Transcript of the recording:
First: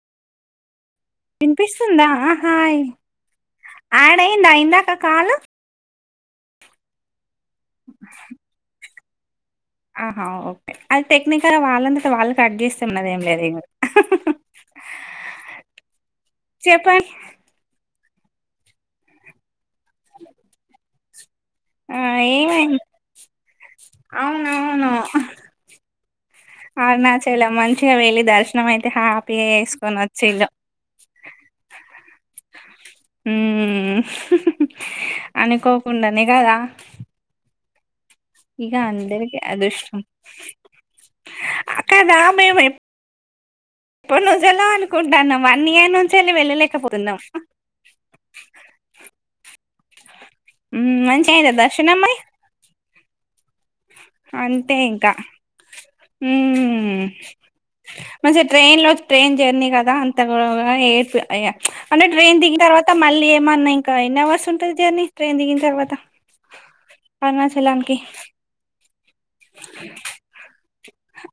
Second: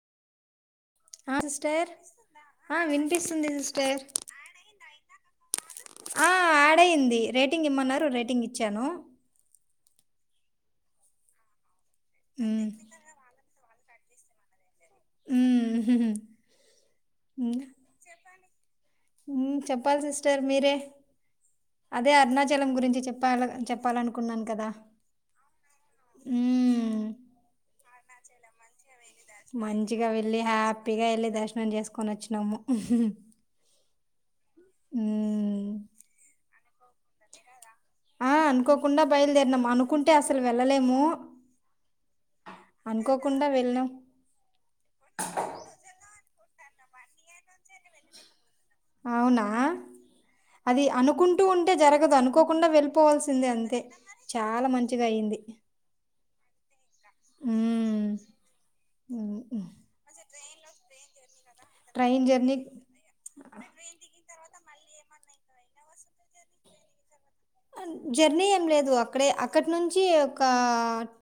ఆ సిస్టర్ వినిపిస్తుందా ఆ హాయ్ వినిపిస్తుంది సిస్టర్ యాడ్ అయిందా ఇందాక కాల్ ఆ యాడ్ అయింది రేట్ రేటింగ్ ఇమ్మన్నారు రేటింగ్ ఇచ్చాను ఆహా ఓకే అది టెక్నికల్ వాళ్ళంత వాళ్ళకి కట్ చేస్తా మనది ఏం లేదు ఇంగ చెప్పండి హ్మ్ హ్మ్ చెప్ పప్పల్ సిస్టర్ మీరే ఆ అదే అరుణాచలం ఏమైంది గురించి చెప్పాల చెప్పాలనుకున్నాను కదా అవునవును హ్మ్ ఉత్తిగా వెళ్లి దర్శనం అయితే హా మంచిగా వెళ్లి హ్యాపీగా వెళ్లి దర్శనం చేసుకో కొనొచ్చినాము హ్మ్ స ఉమ్ అనుకోకుండానే కదా ఆ ఇక అనుకోకుండా అందరికీ బయలుదేరినాం అదృష్టం అనుకుంటే అసలు వెళ్ళలేము కదా మేము అనుకోకుండా వెళ్ళినాం ఎప్పనుంచో అనుకుంటాము వన్ ఇయర్ నుంచి వెళ్ళలే [unintelligible] పోతున్నం అవునా అది మ్మ్, మంచిగా అనుకుంటూ అయిందా ఉంటే దర్శనం జరగదు మరి అనుకోకుండా వెళ్ళిపోవల్సి సింద అంది అంతే ఇంకా హ్మ్ ఉమ్, మంచి ట్రైన్ లో ట్రైన్ ఉమ్, జర్నీ ఉమ్. కదా అంత కూడా ఏ అయా అంటే ట్రైన్ దిగిన తర్వాత మళ్ళీ ఏమన్నా ఇంకా ఎన్ని హౌర్స్ ఉంటది జర్నీ ట్రైన్ దికినా తరువాత అరుణాచలం కి జర్నీ ఏం లేదు అక్కడే అక్కడి నుంచి ఒక